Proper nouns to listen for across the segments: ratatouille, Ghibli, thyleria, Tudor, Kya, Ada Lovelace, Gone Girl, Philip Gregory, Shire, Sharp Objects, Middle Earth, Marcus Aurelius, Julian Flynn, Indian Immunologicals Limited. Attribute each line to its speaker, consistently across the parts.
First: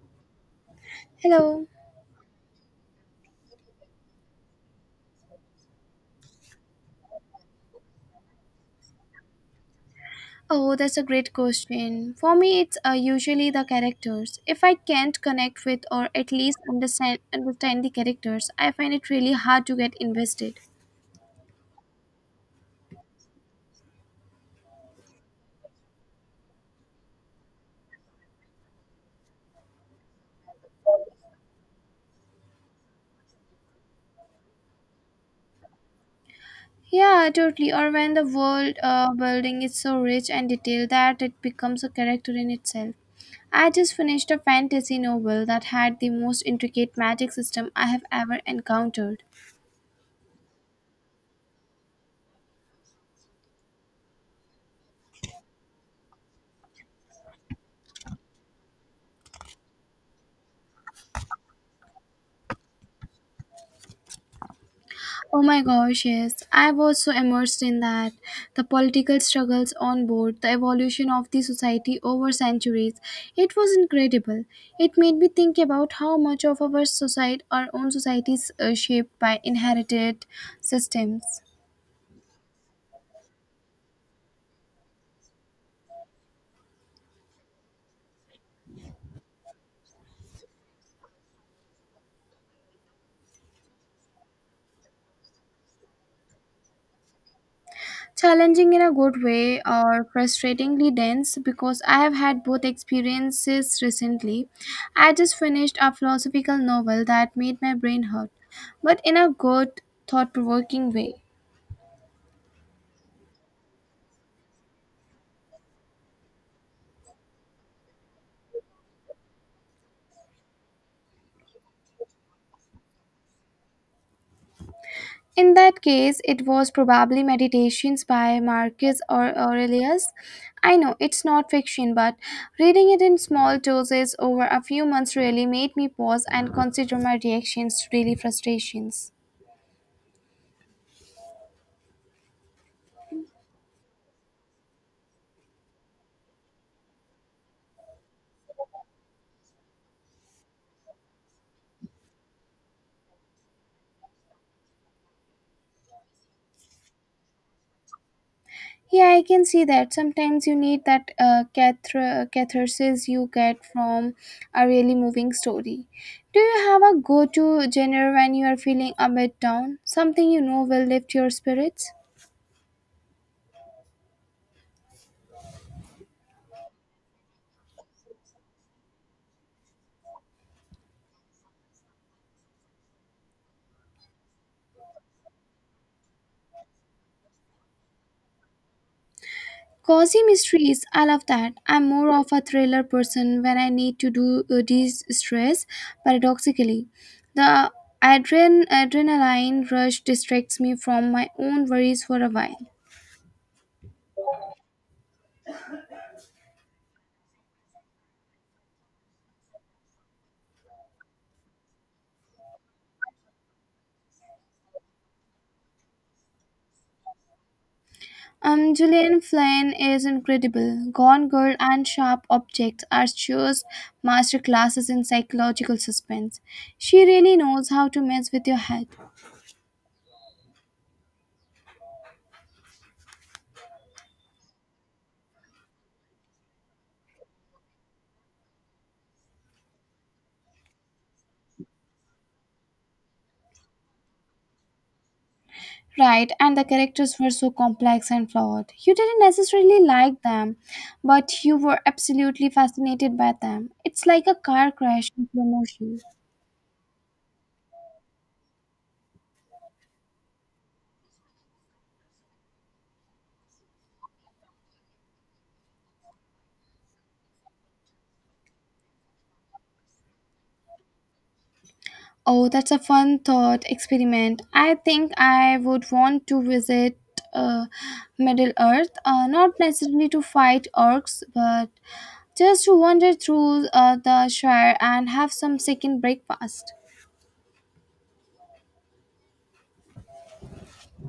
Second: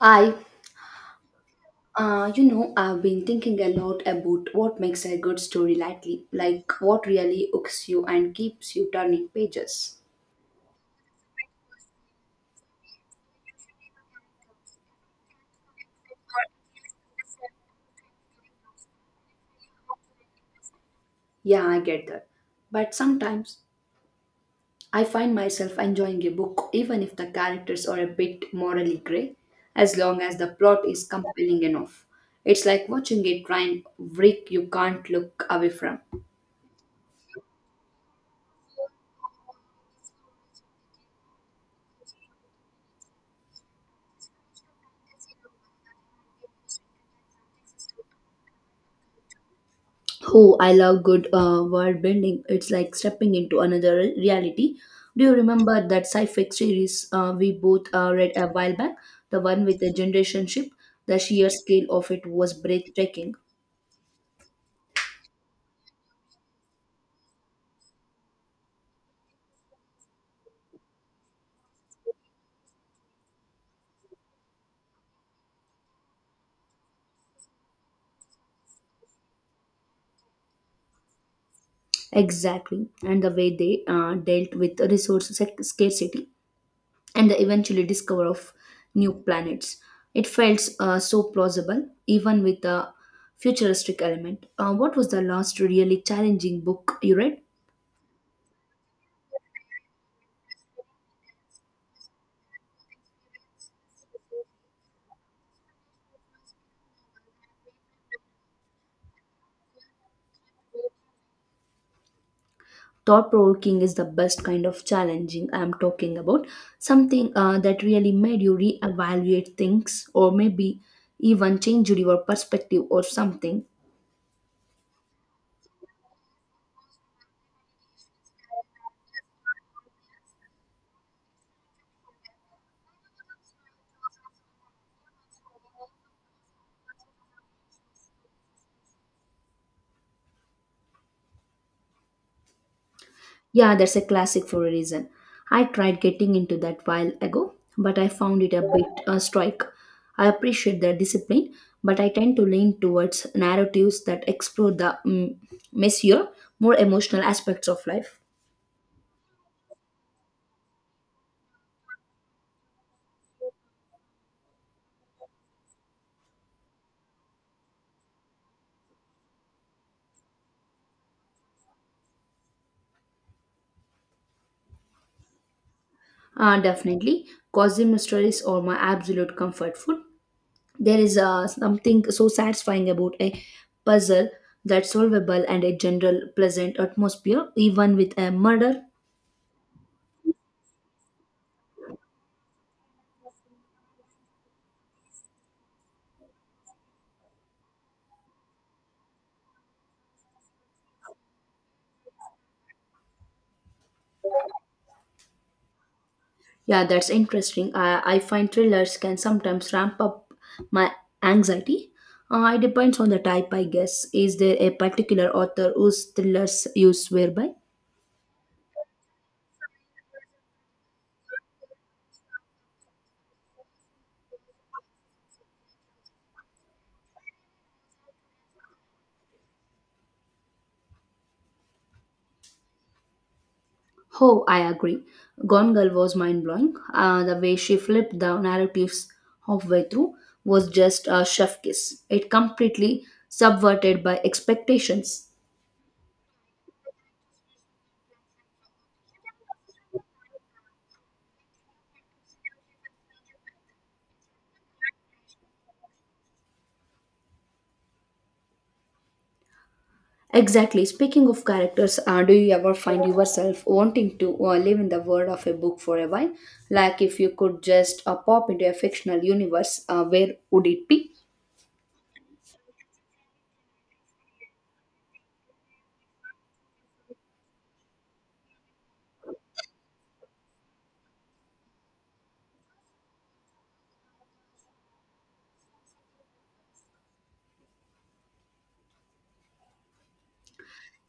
Speaker 1: I,
Speaker 2: Hello.
Speaker 1: I've been thinking a lot about what makes a good story lately, like what really hooks you and keeps you turning pages.
Speaker 2: Oh, that's a great question. For me, it's usually the characters. If I can't connect with or at least understand the characters, I find it really hard to get invested.
Speaker 1: Yeah, I get that. But sometimes I find myself enjoying a book even if the characters are a bit morally grey, as long as the plot is compelling enough. It's like watching a train wreck you can't look away from.
Speaker 2: Yeah, totally. Or when the world building is so rich and detailed that it becomes a character in itself. I just finished a fantasy novel that had the most intricate magic system I have ever encountered.
Speaker 1: Oh, I love good world bending. It's like stepping into another reality. Do you remember that sci-fi series we both read a while back? The one with the generation ship. The sheer scale of it was breathtaking.
Speaker 2: Oh my gosh, yes. I was so immersed in that. The political struggles on board, the evolution of the society over centuries. It was incredible. It made me think about how much of our society, our own society is shaped by inherited systems.
Speaker 1: Exactly, and the way they dealt with resource scarcity and the eventually discover of new planets. It felt so plausible, even with the futuristic element. What was the last really challenging book you read?
Speaker 2: Challenging in a good way or frustratingly dense because I have had both experiences recently. I just finished a philosophical novel that made my brain hurt, but in a good, thought provoking way.
Speaker 1: Thought provoking is the best kind of challenging. I'm talking about something that really made you reevaluate things, or maybe even change your perspective or something.
Speaker 2: In that case, it was probably Meditations by Marcus or Aurelius. I know it's not fiction, but reading it in small doses over a few months really made me pause and consider my reactions to daily frustrations.
Speaker 1: Yeah, that's a classic for a reason. I tried getting into that while ago, but I found it a bit a strike. I appreciate the discipline, but I tend to lean towards narratives that explore the messier, more emotional aspects of life.
Speaker 2: Yeah, I can see that. Sometimes you need that catharsis you get from a really moving story. Do you have a go to genre when you are feeling a bit down? Something you know will lift your spirits?
Speaker 1: Definitely Cosy mysteries are my absolute comfort food. There is something so satisfying about a puzzle that's solvable and a general pleasant atmosphere, even with a murder.
Speaker 2: Cozy mysteries, I love that. I'm more of a thriller person when I need to do de-stress. Paradoxically, the adrenaline rush distracts me from my own worries for a while.
Speaker 1: Yeah, that's interesting. I find thrillers can sometimes ramp up my anxiety. It depends on the type, I guess. Is there a particular author whose thrillers you swear by?
Speaker 2: Julian Flynn is incredible. Gone Girl and Sharp Objects are just masterclasses in psychological suspense. She really knows how to mess with your head.
Speaker 1: Oh, I agree. Gone Girl was mind blowing. The way she flipped the narratives halfway through was just a chef kiss. It completely subverted by expectations.
Speaker 2: Right, and the characters were so complex and flawed. You didn't necessarily like them, but you were absolutely fascinated by them. It's like a car crash in slow motion.
Speaker 1: Exactly. Speaking of characters, do you ever find yourself wanting to live in the world of a book for a while? Like if you could just pop into a fictional universe, where would it be?
Speaker 2: Oh, that's a fun thought experiment. I think I would want to visit uh, Middle Earth, not necessarily to fight orcs, but just to wander through the Shire and have some second breakfast.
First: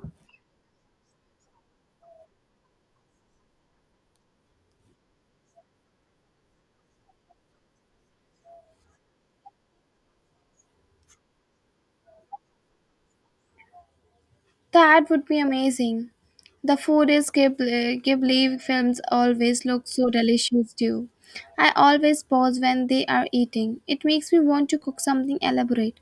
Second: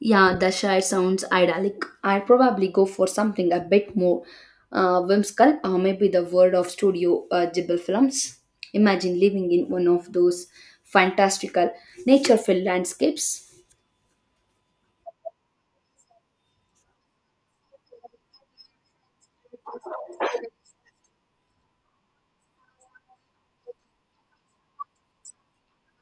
Speaker 1: Yeah, the Dashair sounds idyllic. I'd probably go for something a bit more whimsical, or maybe the world of Studio Ghibli films. Imagine living in one of those fantastical, nature-filled landscapes.
Speaker 2: That would be amazing. The food is Ghibli films always look so delicious too. I always pause when they are eating. It makes me want to cook something elaborate.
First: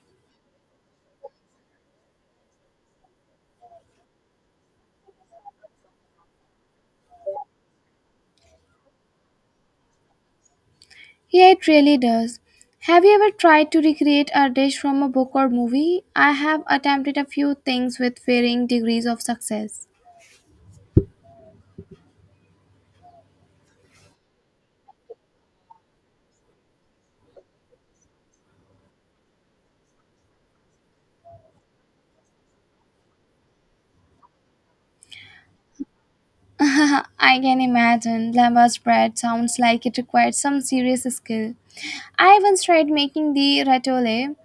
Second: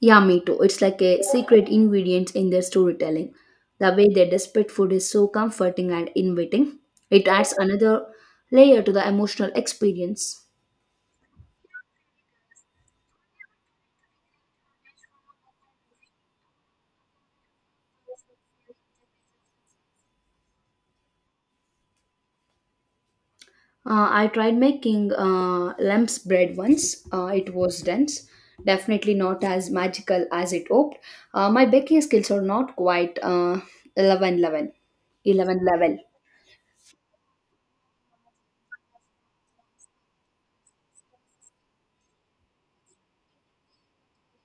Speaker 1: Yeah, me too. It's like a secret ingredient in their storytelling. The way they desperate food is so comforting and inviting. It adds another layer to the emotional experience.
Speaker 2: Yeah, it really does. Have you ever tried to recreate a dish from a book or movie? I have attempted a few things with varying degrees of success.
Speaker 1: I tried making lamb's bread once. It was dense, definitely not as magical as it hoped. My baking skills are not quite 11 level. 11 level.
Speaker 2: I can imagine. Lamba's bread sounds like it required some serious skill. I once tried making the ratatouille,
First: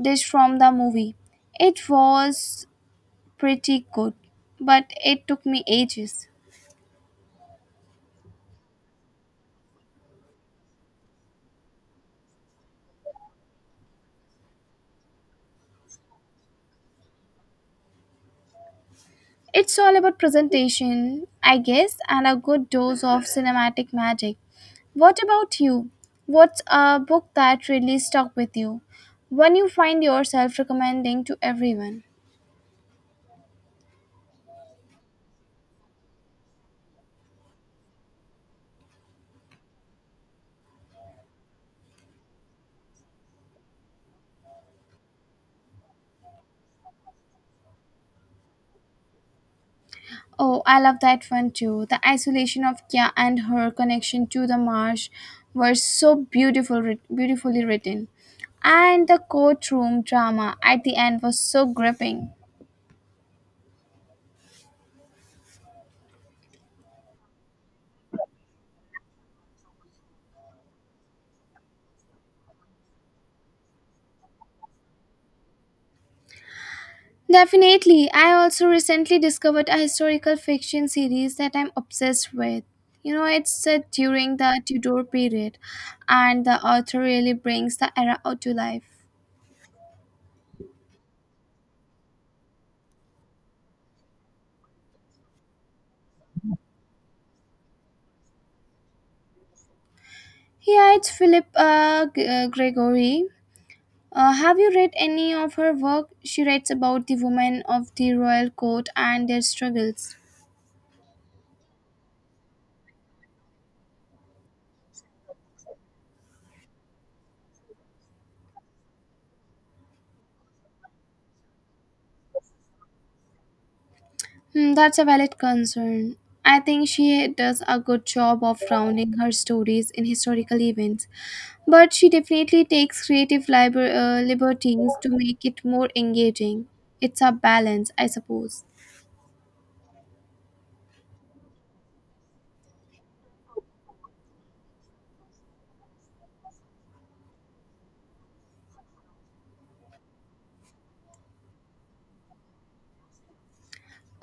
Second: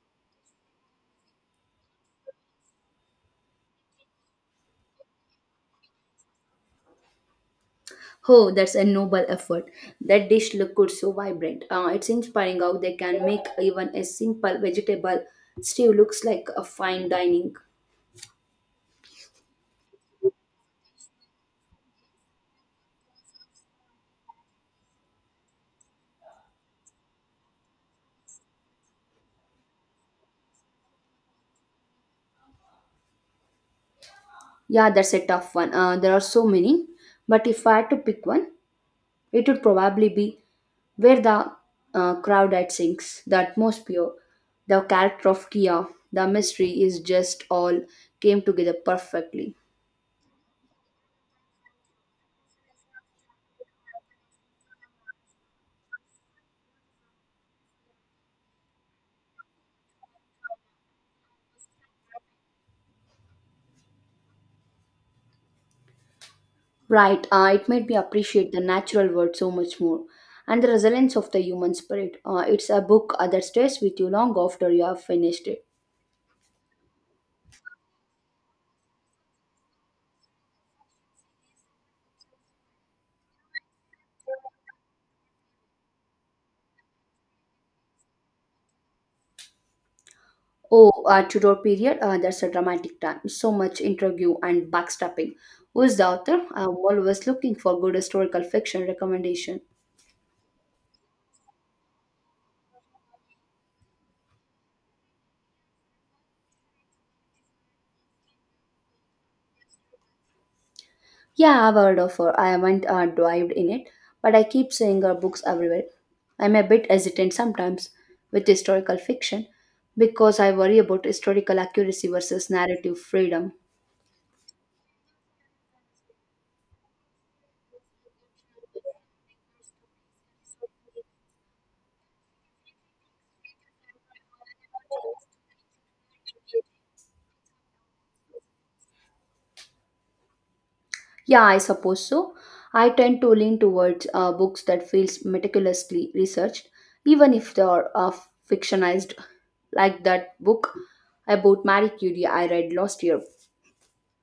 Speaker 2: dish from the movie. It was pretty good, but it took me ages.
Speaker 1: Oh, that's a noble effort. That dish look good, so vibrant. It's inspiring how they can make even a simple vegetable stew looks like a fine dining.
Speaker 2: It's all about presentation, I guess, and a good dose of cinematic magic. What about you? What's a book that really stuck with you? One you find yourself recommending to everyone?
Speaker 1: Yeah, that's a tough one. There are so many, but if I had to pick one, it would probably be where the crowd that sings, the atmosphere, the character of Kia, the mystery is just all came together perfectly.
Speaker 2: Oh, I love that one too. The isolation of Kya and her connection to the marsh were so beautiful, beautifully written. And the courtroom drama at the end was so gripping.
Speaker 1: Right, it made me appreciate the natural world so much more and the resilience of the human spirit. It's a book that stays with you long after you have finished it.
Speaker 2: Definitely, I also recently discovered a historical fiction series that I'm obsessed with. You know, it's set during the Tudor period, and the author really brings the era out to life.
Speaker 1: Oh, Tudor period, that's a dramatic time. So much interview and backstabbing. Who is the author? I'm always looking for good historical fiction recommendation.
Speaker 2: Yeah, it's Philip Gregory. Have you read any of her work? She writes about the women of the royal court and their struggles.
Speaker 1: Yeah, I've heard of her. I haven't dived in it, but I keep seeing her books everywhere. I'm a bit hesitant sometimes with historical fiction because I worry about historical accuracy versus narrative freedom.
Speaker 2: Hmm, that's a valid concern. I think she does a good job of rounding her stories in historical events, but she definitely takes creative liberties to make it more engaging. It's a balance, I suppose.
Speaker 1: Yeah, I suppose so. I tend to lean towards books that feels meticulously researched, even if they are fictionized, like that book about Marie Curie I read last year.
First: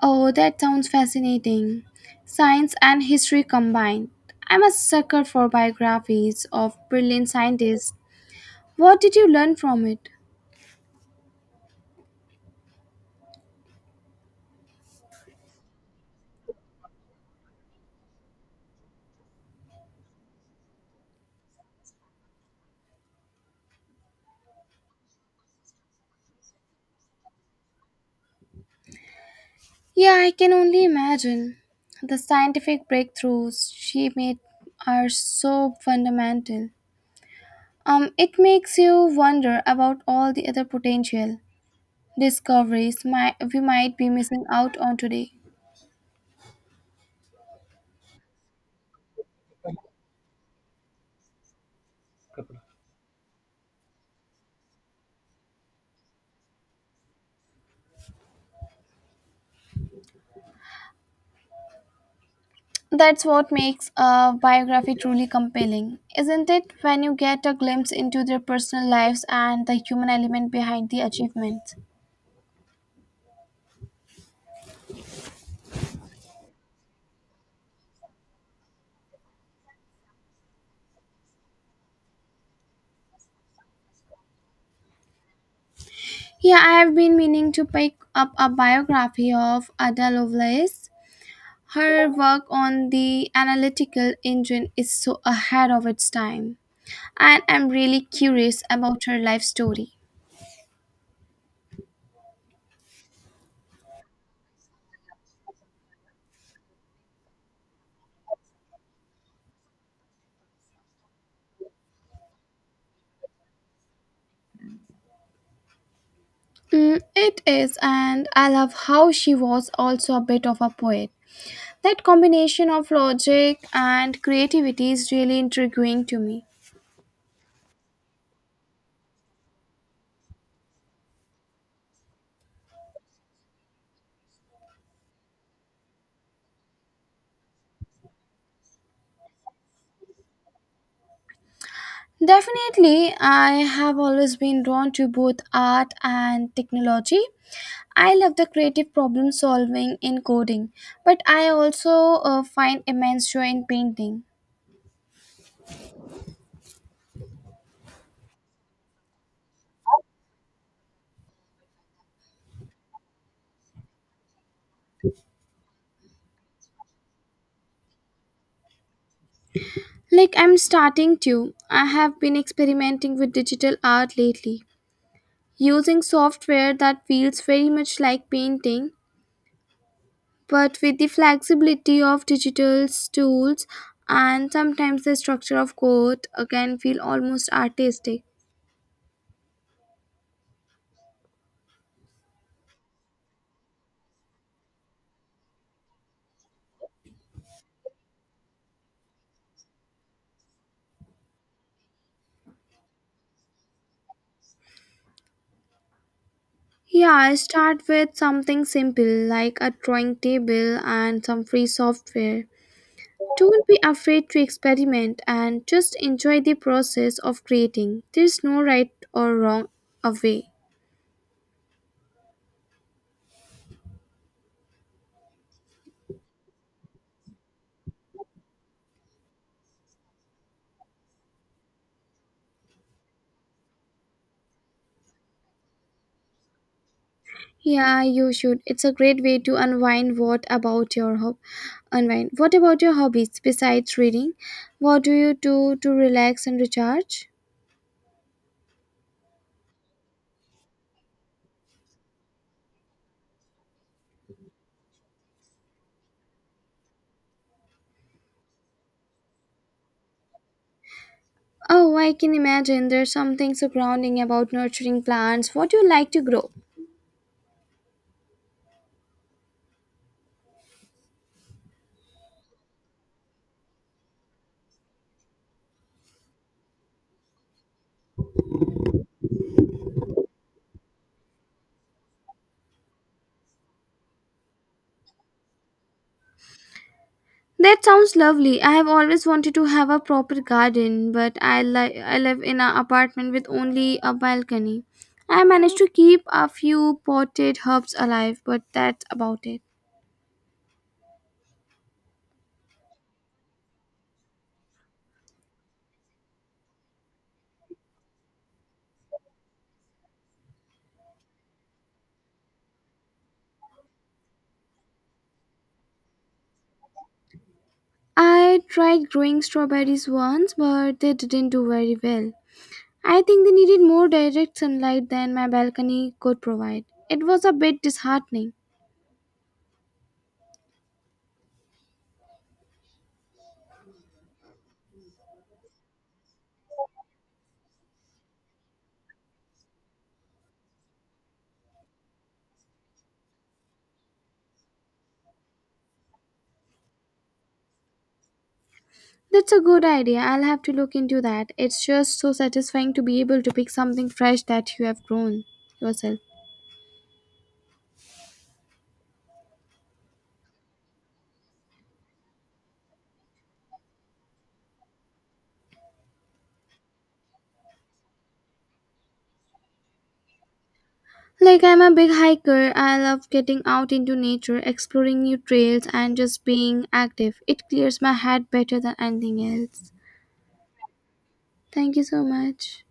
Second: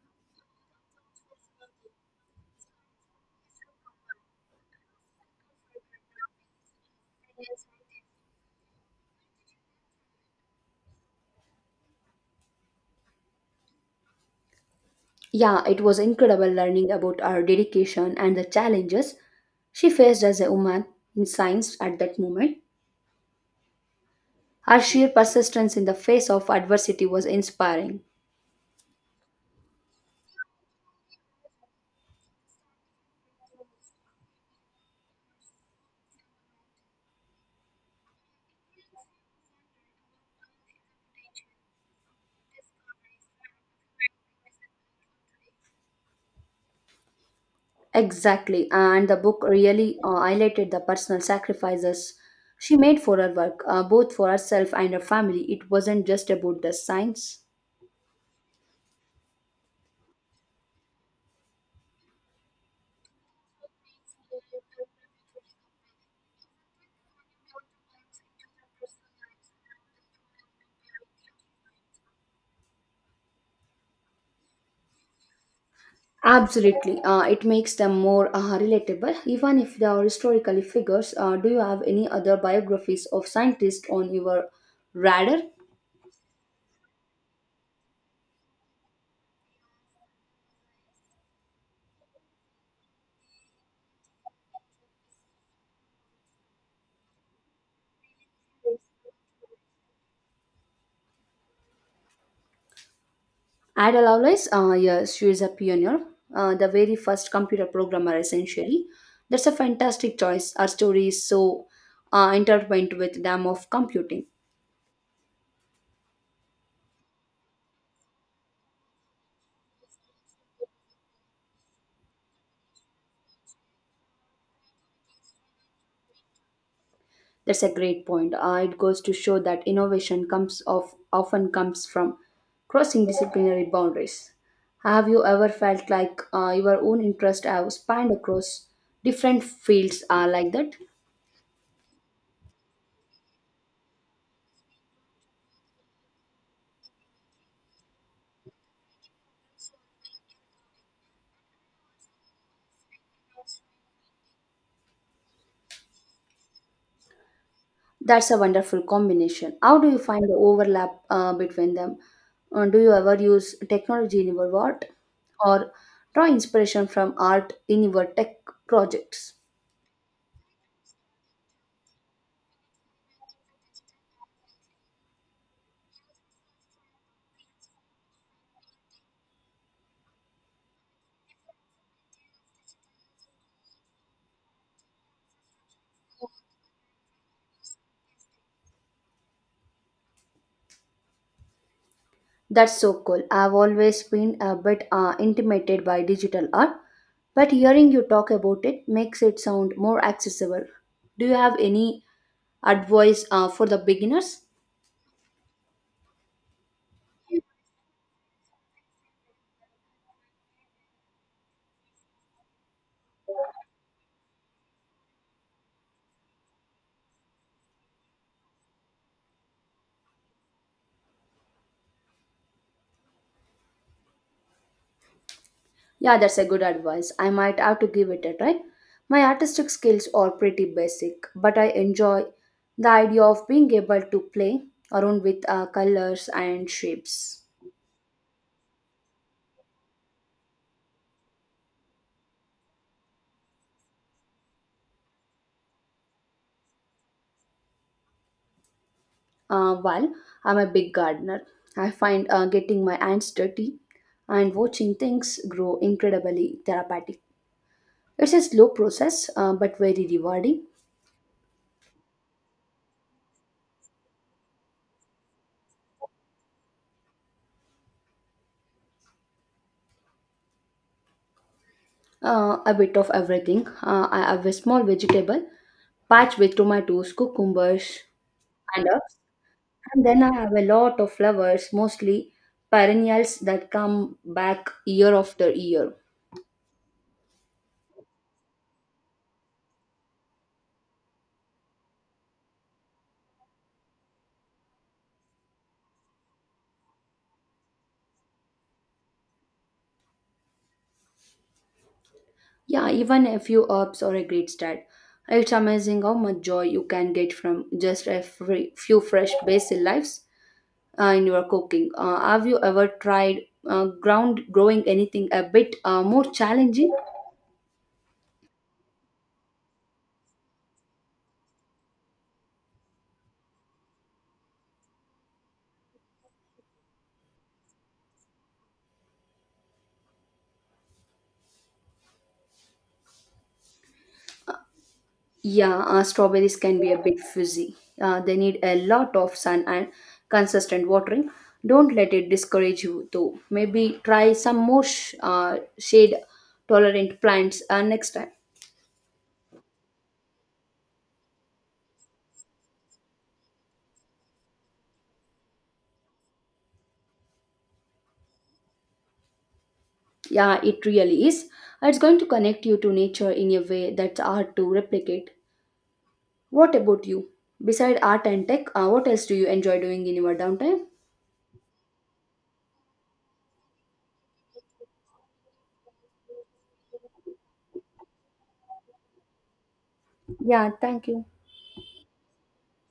Speaker 2: Oh, that sounds fascinating. Science and history combined. I'm a sucker for biographies of brilliant scientists. What did you learn from it?
Speaker 1: Yeah, it was incredible learning about her dedication and the challenges she faced as a woman in science at that moment. Her sheer persistence in the face of adversity was inspiring.
Speaker 2: Yeah, I can only imagine. The scientific breakthroughs she made are so fundamental. It makes you wonder about all the other potential discoveries we might be missing out on today.
Speaker 1: Exactly, and the book really highlighted the personal sacrifices she made for her work, both for herself and her family. It wasn't just about the science.
Speaker 2: That's what makes a biography truly compelling, isn't it? When you get a glimpse into their personal lives and the human element behind the achievements.
Speaker 1: Absolutely. It makes them more relatable, even if they are historically figures. Do you have any other biographies of scientists on your radar?
Speaker 2: Yeah, I have been meaning to pick up a biography of Ada Lovelace. Her work on the analytical engine is so ahead of its time, and I'm really curious about her life story.
Speaker 1: Ada Lovelace, yes, she is a pioneer, the very first computer programmer, essentially. That's a fantastic choice. Our story is so intertwined with them of computing.
Speaker 2: Mm, it is, and I love how she was also a bit of a poet. That combination of logic and creativity is really intriguing to me.
Speaker 1: That's a great point. It goes to show that innovation comes of often comes from crossing disciplinary boundaries. Have you ever felt like your own interests have spanned across different fields like that?
Speaker 2: Definitely, I have always been drawn to both art and technology. I love the creative problem solving in coding, but I also find immense joy in painting.
Speaker 1: That's a wonderful combination. How do you find the overlap between them? Do you ever use technology in your art, or draw inspiration from art in your tech projects?
Speaker 2: Like I'm starting to, I have been experimenting with digital art lately, using software that feels very much like painting, but with the flexibility of digital tools, and sometimes the structure of code can feel almost artistic.
Speaker 1: That's so cool. I've always been a bit intimidated by digital art, but hearing you talk about it makes it sound more accessible. Do you have any advice for the beginners?
Speaker 2: Yeah, I start with something simple like a drawing table and some free software. Don't be afraid to experiment and just enjoy the process of creating. There's no right or wrong a way.
Speaker 1: Yeah, that's a good advice. I might have to give it a try. My artistic skills are pretty basic, but I enjoy the idea of being able to play around with colors and shapes.
Speaker 2: Yeah, you should. It's a great way to unwind. What about your hob? Unwind. What about your hobbies besides reading? What do you do to relax and recharge?
Speaker 1: While I'm a big gardener, I find getting my hands dirty and watching things grow incredibly therapeutic. It's a slow process, but very rewarding.
Speaker 2: Oh, I can imagine there's something so grounding about nurturing plants. What do you like to grow?
Speaker 1: A bit of everything. I have a small vegetable patch with tomatoes, cucumbers, and herbs. And then I have a lot of flowers, mostly perennials that come back year after year.
Speaker 2: That sounds lovely. I have always wanted to have a proper garden, but I live in an apartment with only a balcony. I managed to keep a few potted herbs alive, but that's about it.
Speaker 1: Yeah, even a few herbs or a great start. It's amazing how much joy you can get from just a free, few fresh basil leaves in your cooking. Have you ever tried ground growing anything a bit more challenging?
Speaker 2: I tried growing strawberries once, but they didn't do very well. I think they needed more direct sunlight than my balcony could provide. It was a bit disheartening.
Speaker 1: Yeah, strawberries can be a bit fuzzy. They need a lot of sun and consistent watering. Don't let it discourage you though. Maybe try some more shade tolerant plants next time.
Speaker 2: That's a good idea. I'll have to look into that. It's just so satisfying to be able to pick something fresh that you have grown yourself.
Speaker 1: Yeah, it really is. It's going to connect you to nature in a way that's hard to replicate. What about you? Beside art and tech, what else do you enjoy doing in your downtime?
Speaker 2: Like I'm a big hiker, I love getting out into nature, exploring new trails, and just being active. It clears my head better than anything else.
Speaker 1: Yeah, thank you.
Speaker 2: Thank you so much.